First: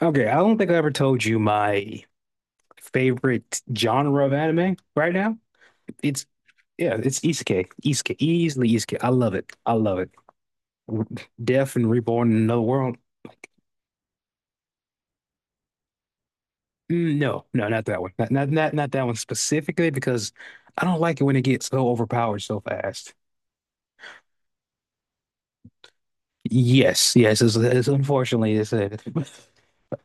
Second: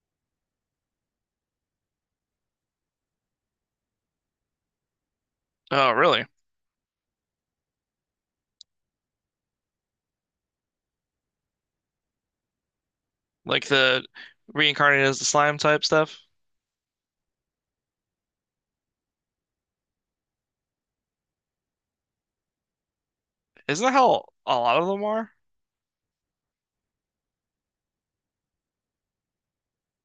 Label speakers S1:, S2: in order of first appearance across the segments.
S1: Okay, I don't think I ever told you my favorite genre of anime right now.
S2: Oh, really?
S1: It's Yeah, it's isekai. Isekai, easily isekai. I love it. I love it. Death and Reborn in Another World.
S2: Like the reincarnated as the slime type stuff?
S1: No, no, not that one. Not that one specifically because I don't like it when it gets so overpowered so fast.
S2: Isn't that how a lot of them are?
S1: Yes, yes, it's unfortunately it.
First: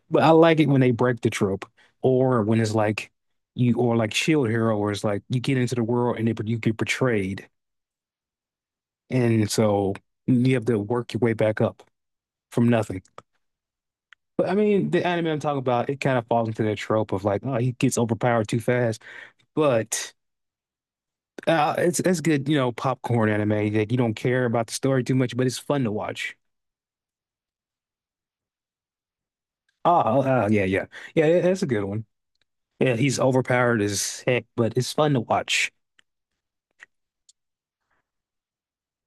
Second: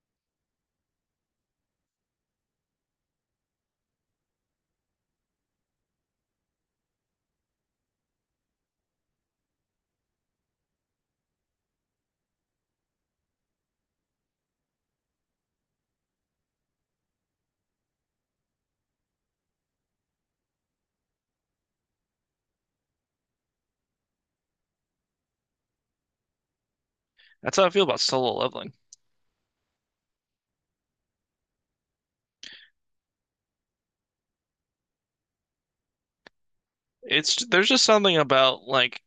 S1: But I like it when they break the trope or when it's like you or like Shield Hero where it's like you get into the world and you get betrayed. And so you have to work your way back up from nothing. But I mean, the anime I'm talking about, it kind of falls into that trope of like, oh, he gets overpowered too fast. But it's good, popcorn anime that you don't care about the story too much, but it's fun to watch.
S2: That's how I feel about solo leveling.
S1: Oh, yeah, yeah, yeah. That's a good one. Yeah, he's overpowered as heck, but it's fun to watch.
S2: It's there's just something about like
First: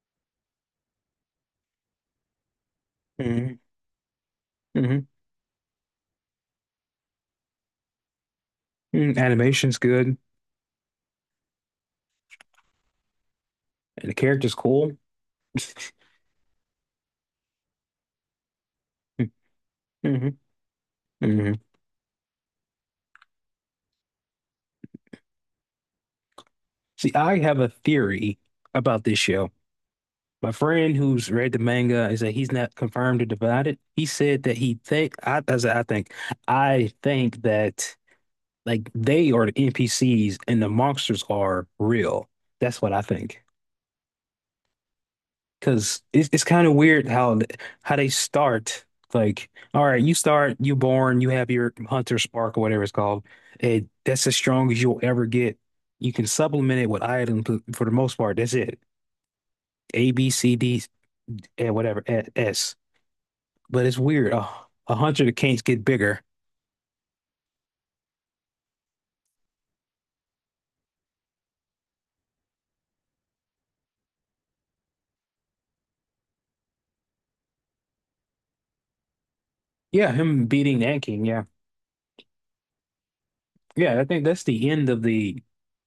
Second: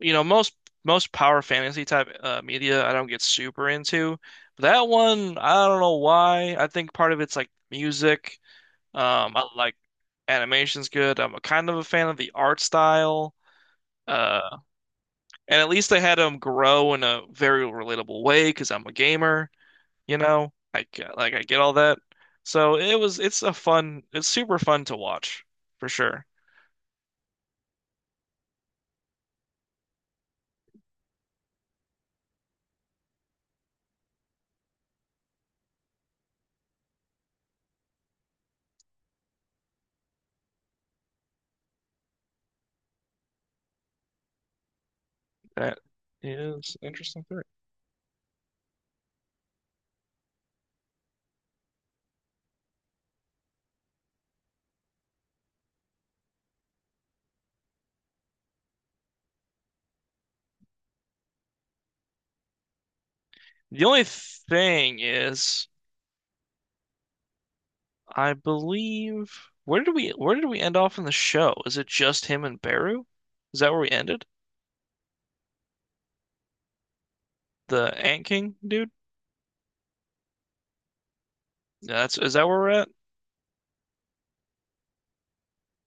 S2: you know most most power fantasy type media I don't get
S1: hmm
S2: super into. But that
S1: hmm
S2: one I don't know why. I think part of it's like music. I like
S1: Animation's good, and
S2: animation's good. I'm a kind of a fan of the art style.
S1: the character's
S2: Uh,
S1: cool.
S2: and at least they had them grow in a very relatable way because I'm a gamer. You
S1: Hmm.
S2: know? I get I
S1: Hmm.
S2: get all that. So it's a fun it's super fun to watch for sure.
S1: See, I have a theory about this show. My friend who's read the manga is that he's not confirmed or it. He said that he think I think that like they are the NPCs and the monsters are real. That's what I think.
S2: That
S1: Because it's kind of
S2: is
S1: weird
S2: interesting
S1: how
S2: theory.
S1: they start. Like, all right, you start, you born, you have your hunter spark or whatever it's called. And that's as strong as you'll ever get. You can supplement it with items for the most part. That's it. A, B, C, D, and whatever, S.
S2: The
S1: But it's
S2: only
S1: weird. Oh, a
S2: thing
S1: 100 of kings
S2: is
S1: get bigger.
S2: I believe where did we end off in the show? Is it just him and Beru? Is that where we ended? The Ant King dude?
S1: Yeah, him beating that king. Yeah,
S2: Yeah, that's, is that where we're at?
S1: yeah. I think that's the end of the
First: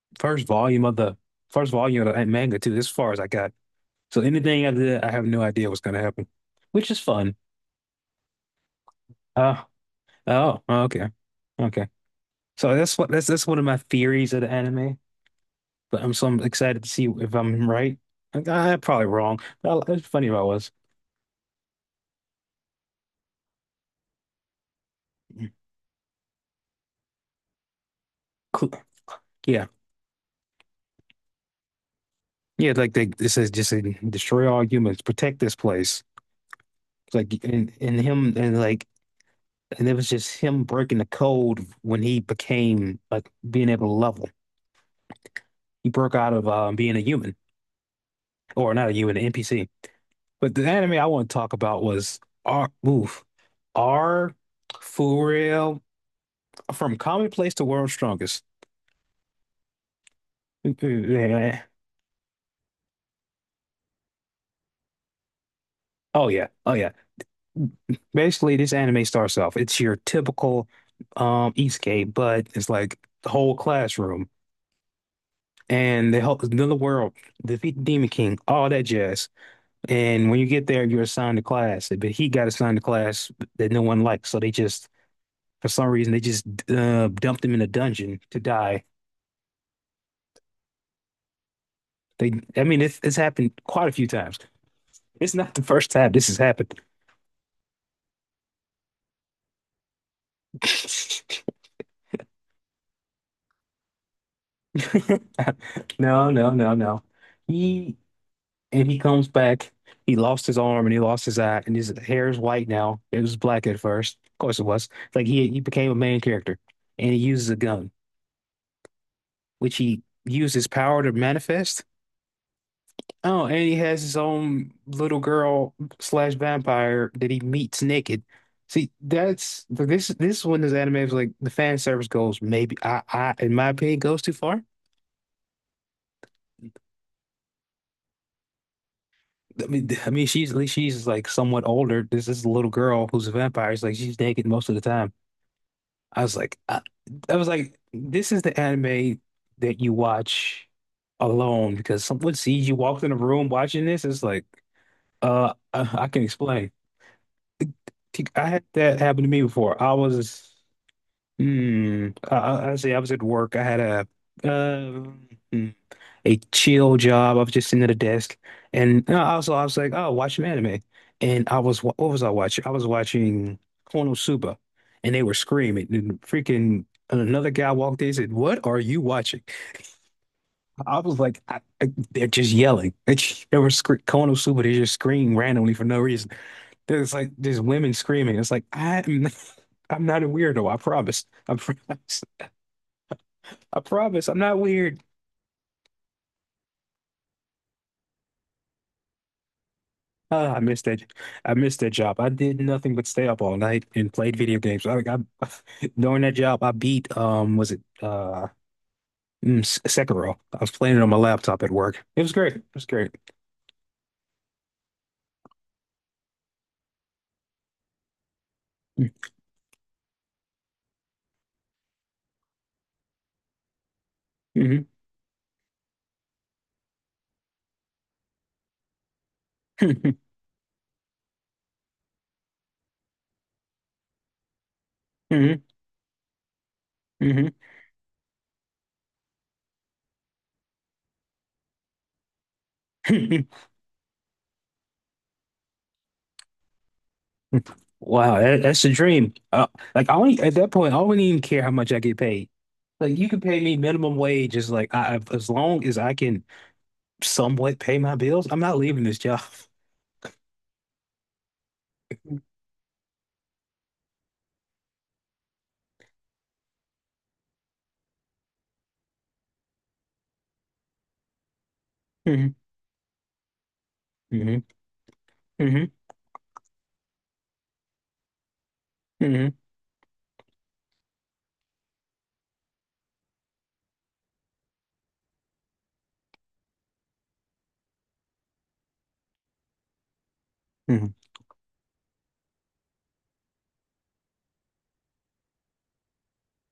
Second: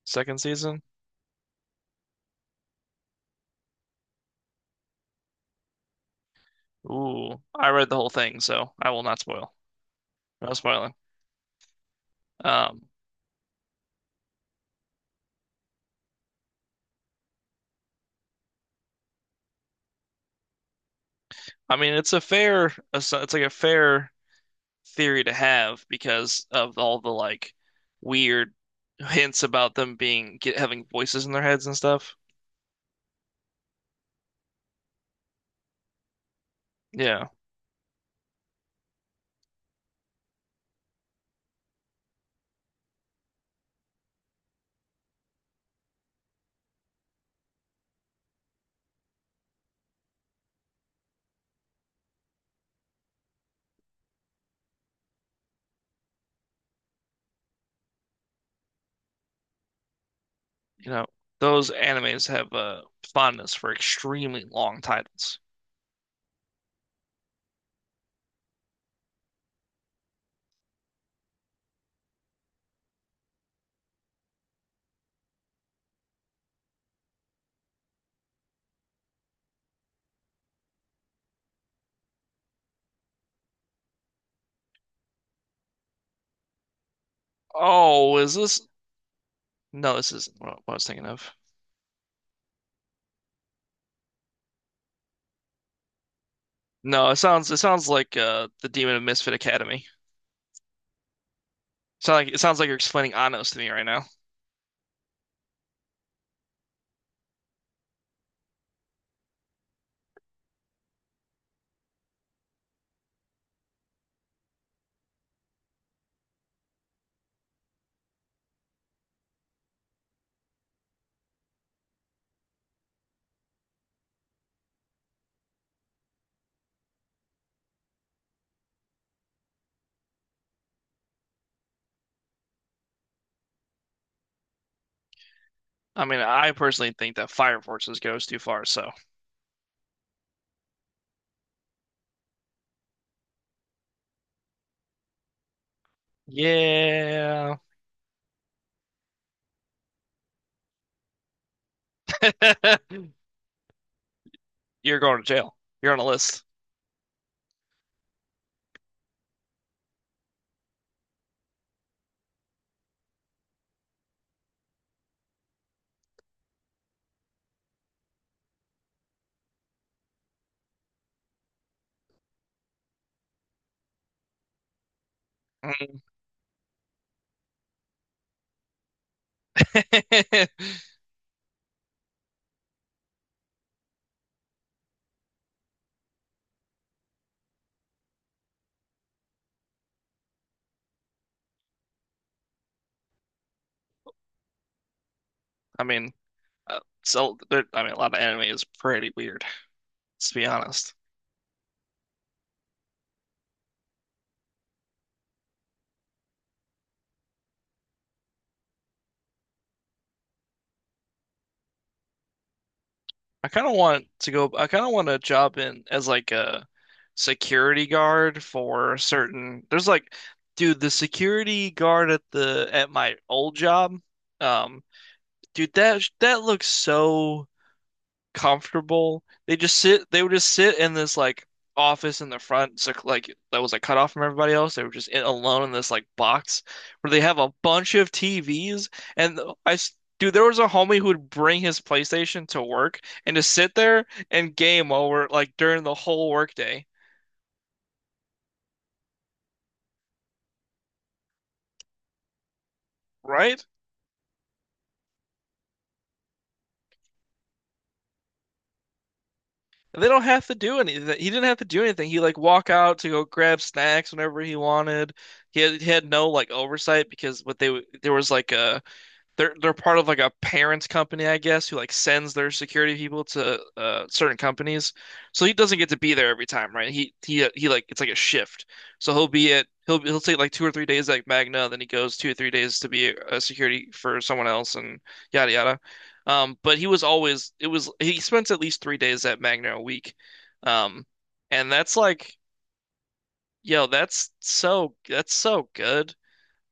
S2: Second
S1: first
S2: season?
S1: volume of the first volume of that manga too. As far as I got. So anything after that, I have no idea what's gonna happen, which is fun.
S2: Ooh, I read the whole thing, so I will not spoil.
S1: Uh,
S2: No
S1: oh,
S2: spoiling.
S1: okay, okay. So
S2: Um,
S1: that's one of my theories of the anime. But I'm excited to see if I'm right. I am probably wrong. But it's funny if I was.
S2: I mean, it's a fair, it's like a fair theory to have because of all the like weird
S1: Cl-
S2: hints
S1: Yeah,
S2: about them having voices in their heads and stuff.
S1: yeah. Like it says, just destroy all humans, protect this place.
S2: Yeah,
S1: Like and him and like and it was just him breaking the code when he became like being able to level. He broke out of being a human, or not a human, an NPC. But the anime I want to talk about was R. Oof, R. For real, from commonplace to world's strongest.
S2: you know, those animes have a fondness for extremely long titles.
S1: Oh yeah, oh yeah. Basically, this anime starts off. It's your typical isekai, but it's like the whole classroom. And they help us know the world, defeat the Demon King, all that jazz. And when you get there, you're assigned a class, but he got assigned a class that no one likes. So they just, for some reason, they just dumped him in a
S2: Oh,
S1: dungeon
S2: is
S1: to
S2: this?
S1: die.
S2: No, this isn't what I was thinking of.
S1: I mean, it's happened quite a few times. It's not the first time this has happened.
S2: No, it sounds like the Demon of Misfit Academy. Sound like it sounds like you're explaining Anno's to me right now.
S1: No, no, no, no. He And he comes back. He lost his arm and he lost his eye, and his hair is white now. It was black at first. Of course it was. It's Like he became a main character. And he uses a gun, which he used his power to manifest. Oh, and he has his own little girl/vampire that he meets naked. See, that's this one, this anime is like the fan service goes, maybe I in my opinion, goes too far.
S2: I mean, I personally think that Fire Forces goes too far, so
S1: I mean, she's at least, she's like somewhat older. This is a little girl who's a vampire. It's like she's naked most of the time. I was like, I, I was
S2: yeah,
S1: like, this is the anime that you watch alone because someone sees you walk in a room watching this. It's like,
S2: you're going to jail.
S1: I,
S2: You're on a
S1: I can
S2: list.
S1: explain. I had that happen to me before. I say I was at work. I had a, uh, a chill job. I was just sitting at a desk, and also I was like, oh, watch some anime. And I was what was I watching? I was watching Konosuba, and they were screaming.
S2: Mm-hmm.
S1: And freaking another guy walked in and said, "What are you watching?" I was like, "They're just yelling. They were scre Konosuba. They just scream randomly for no reason. There's like there's women screaming. It's like I am, I'm not a weirdo. I promise. I promise. I promise. I'm not weird."
S2: I mean, I mean, a lot of anime is pretty weird, to be
S1: I missed
S2: honest.
S1: that. I missed that job. I did nothing but stay up all night and played video games. I during that job, I beat was it Sekiro? I was playing it on my laptop at work. It was great. It was great.
S2: I kind of want to go. I kind of want a job in as like a security guard for
S1: Hmm.
S2: certain. There's like, dude, the security guard at the at my old job. Um, dude, that looks so comfortable. They just sit,
S1: Hmm.
S2: they would just sit in this like office in the front, so like that was like cut off from everybody else. They were just in,
S1: Hmm.
S2: alone in this like box where they have a bunch of TVs. And I, s- dude, there was a homie who would bring his PlayStation to work and
S1: Hmm.
S2: just sit there and game over like during the whole workday,
S1: Wow, that's a dream. Like I only at that point, I wouldn't even care how much I get paid. Like you can pay
S2: right?
S1: me minimum wage, is like, as long as I can somewhat pay my bills, I'm not leaving this job.
S2: And they don't have to do anything. He didn't have to do anything. He like walk out to go grab snacks whenever he wanted. He had no like oversight because there was like a they're part of like a parents company, I guess, who like sends their
S1: Hmm.
S2: security people to certain
S1: Hmm.
S2: companies. So he doesn't
S1: Hmm.
S2: get to be there every time, right? He it's like a shift. So he'll be
S1: Hmm.
S2: at he'll take like 2 or 3 days like Magna, then he goes 2 or 3 days to be a security for someone else and yada yada. But he was always it was he spends at least 3 days at Magna a week, um, and that's like yo, that's so good.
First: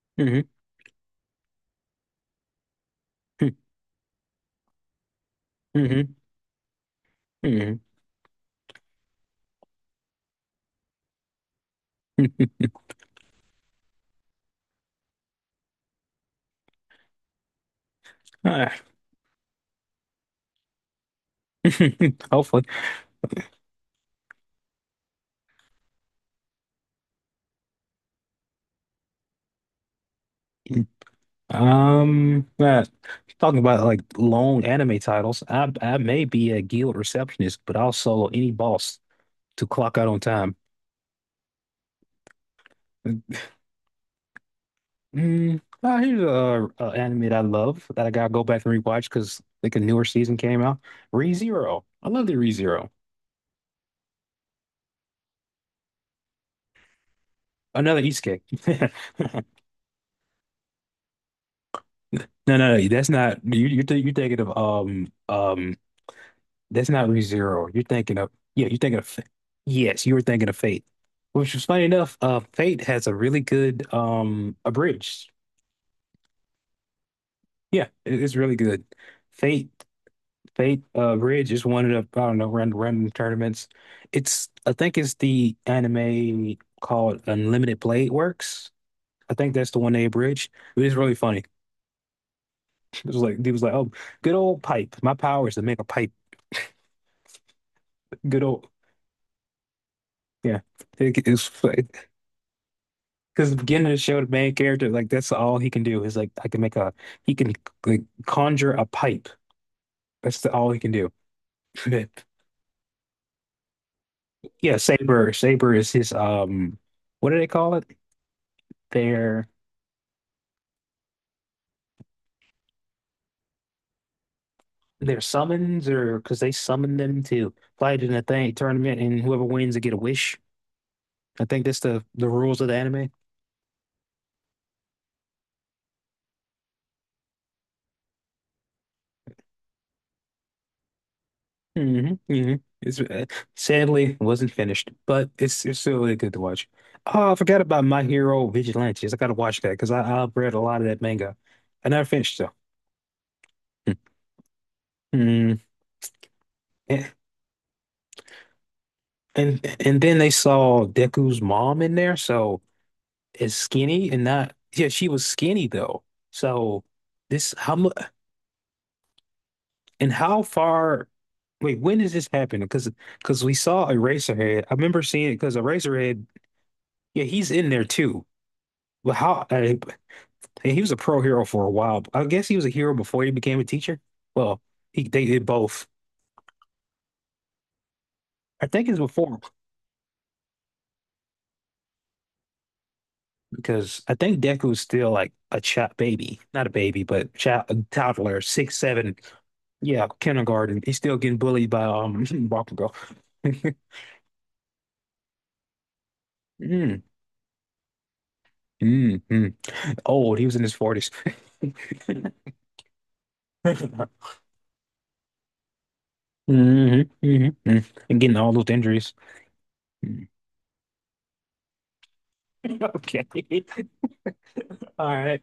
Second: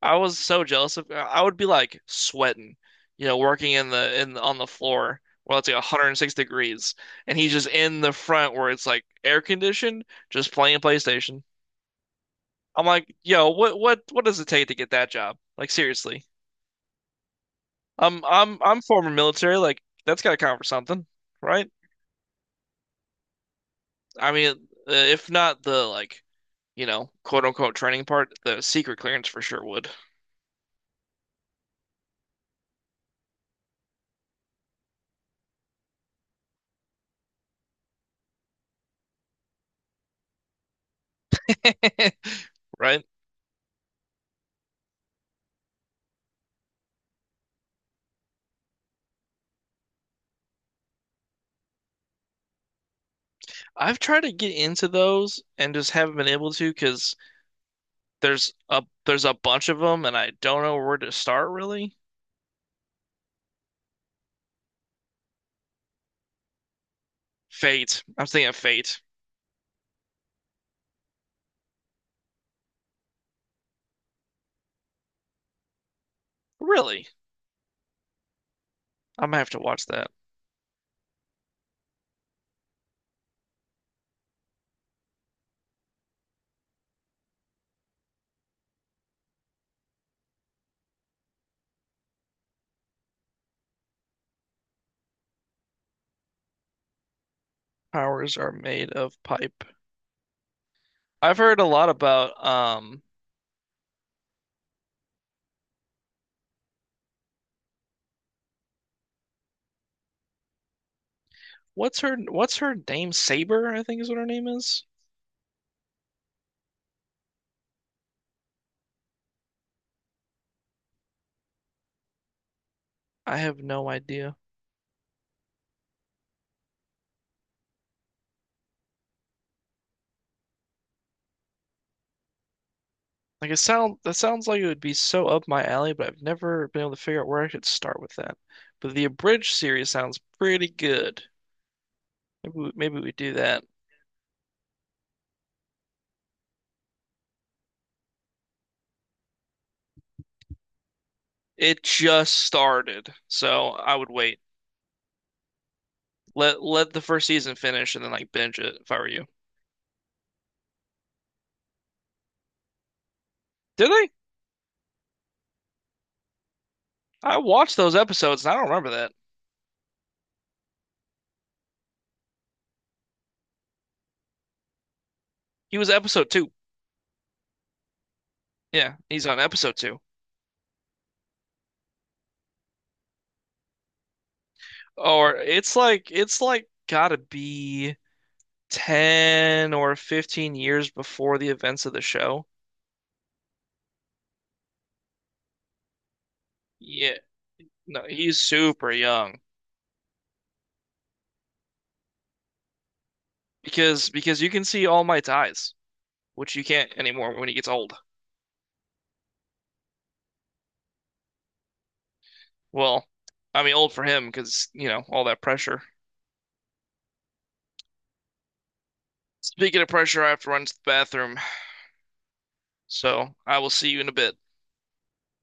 S2: I was
S1: Hmm.
S2: so jealous of I would be like sweating, you know,
S1: Mhm,
S2: working in the in on the floor where it's like
S1: mhm,
S2: 106 degrees and he's just
S1: mhm.
S2: in the front where it's like air conditioned, just playing PlayStation. I'm like, yo, what does it take to get that job? Like seriously. I'm I'm
S1: Ah,
S2: I'm former military, like that's gotta count for something, right?
S1: hopefully.
S2: I mean, if not the like, you know, quote unquote training part, the secret clearance for sure would,
S1: Um, uh, Talking about like long anime titles, I may be a guild receptionist, but also any boss to clock out on time.
S2: right?
S1: Here's a anime that I love that I gotta go back and rewatch because like a newer season came out. ReZero. I love the ReZero.
S2: I've tried to get into those and just haven't been able to because
S1: Another isekai.
S2: there's a bunch of them and I don't know where to start really.
S1: No, no, no, that's not you. You're thinking of. That's not ReZero. You're
S2: Fate.
S1: thinking
S2: I'm
S1: of,
S2: thinking of
S1: yeah, you're thinking
S2: Fate.
S1: of yes, you were thinking of Fate. Which is funny enough, Fate has a really good abridged.
S2: Really?
S1: Yeah, it's really good.
S2: I'm gonna have to
S1: Fate
S2: watch that.
S1: Fate Abridged is one of the, I don't know, random tournaments. It's I think it's the anime called Unlimited Blade Works. I think that's the one they abridged. It was really funny. It was like he was like, oh, good old pipe. My power is to make a pipe.
S2: Powers
S1: Good
S2: are
S1: old,
S2: made of pipe.
S1: yeah. It,
S2: I've
S1: it's
S2: heard a lot about
S1: because the beginning of the show, the main character, like, that's all he can do, is like, I can make a he can, like, conjure a pipe. That's all he can do.
S2: what's her name? Saber, I think is what her name
S1: Yeah,
S2: is.
S1: Saber. Saber is his, what do they call it? Their
S2: I have no idea.
S1: their summons, or because they summon them to fight in a thing tournament and whoever wins they get a wish. I think that's the rules of the anime.
S2: Like it sound that sounds like it would be so up my alley, but I've never been able to figure out where I should start with that. But the Abridged series sounds pretty good.
S1: Hmm. Hmm.
S2: Maybe
S1: It's,
S2: we do that.
S1: sadly wasn't finished, but it's still really good to watch. Oh, I forgot about My Hero Vigilantes. I gotta watch that because I've read a lot of that manga.
S2: It
S1: I never
S2: just
S1: finished though.
S2: started, so I would wait.
S1: Mm.
S2: Let the
S1: And,
S2: first season finish and then like binge it if I were you.
S1: and then they saw Deku's mom in there, so it's
S2: Did
S1: skinny
S2: they?
S1: and not, yeah, she was skinny though. So
S2: I
S1: this how
S2: watched
S1: mu
S2: those episodes and I don't remember that.
S1: and how far wait, when does this happen? Because we saw Eraserhead. I remember seeing it because
S2: He was
S1: Eraserhead,
S2: episode two.
S1: yeah, he's in there too.
S2: Yeah,
S1: But
S2: he's on
S1: how?
S2: episode two.
S1: Hey, he was a pro hero for a while. I guess he was a hero before he became a teacher. Well, he they
S2: Or
S1: did both.
S2: it's like gotta be
S1: I think it's before,
S2: 10 or 15 years before the events of the show.
S1: because I think Deku's still like a child baby, not a baby,
S2: Yeah.
S1: but child, a
S2: No, he's
S1: toddler, six,
S2: super
S1: seven,
S2: young
S1: yeah, kindergarten. He's still getting bullied by Bakugo.
S2: because you can see All my eyes, which you can't
S1: Mm,
S2: anymore when he gets old.
S1: mm, mm. Old, he was in his 40s.
S2: Well, I mean old for him because, you know, all that pressure.
S1: Hmm. Hmm. And getting all those injuries.
S2: Speaking of pressure,
S1: Mm.
S2: I have to run to the bathroom,
S1: Okay.
S2: so I will see you in a bit.
S1: All right.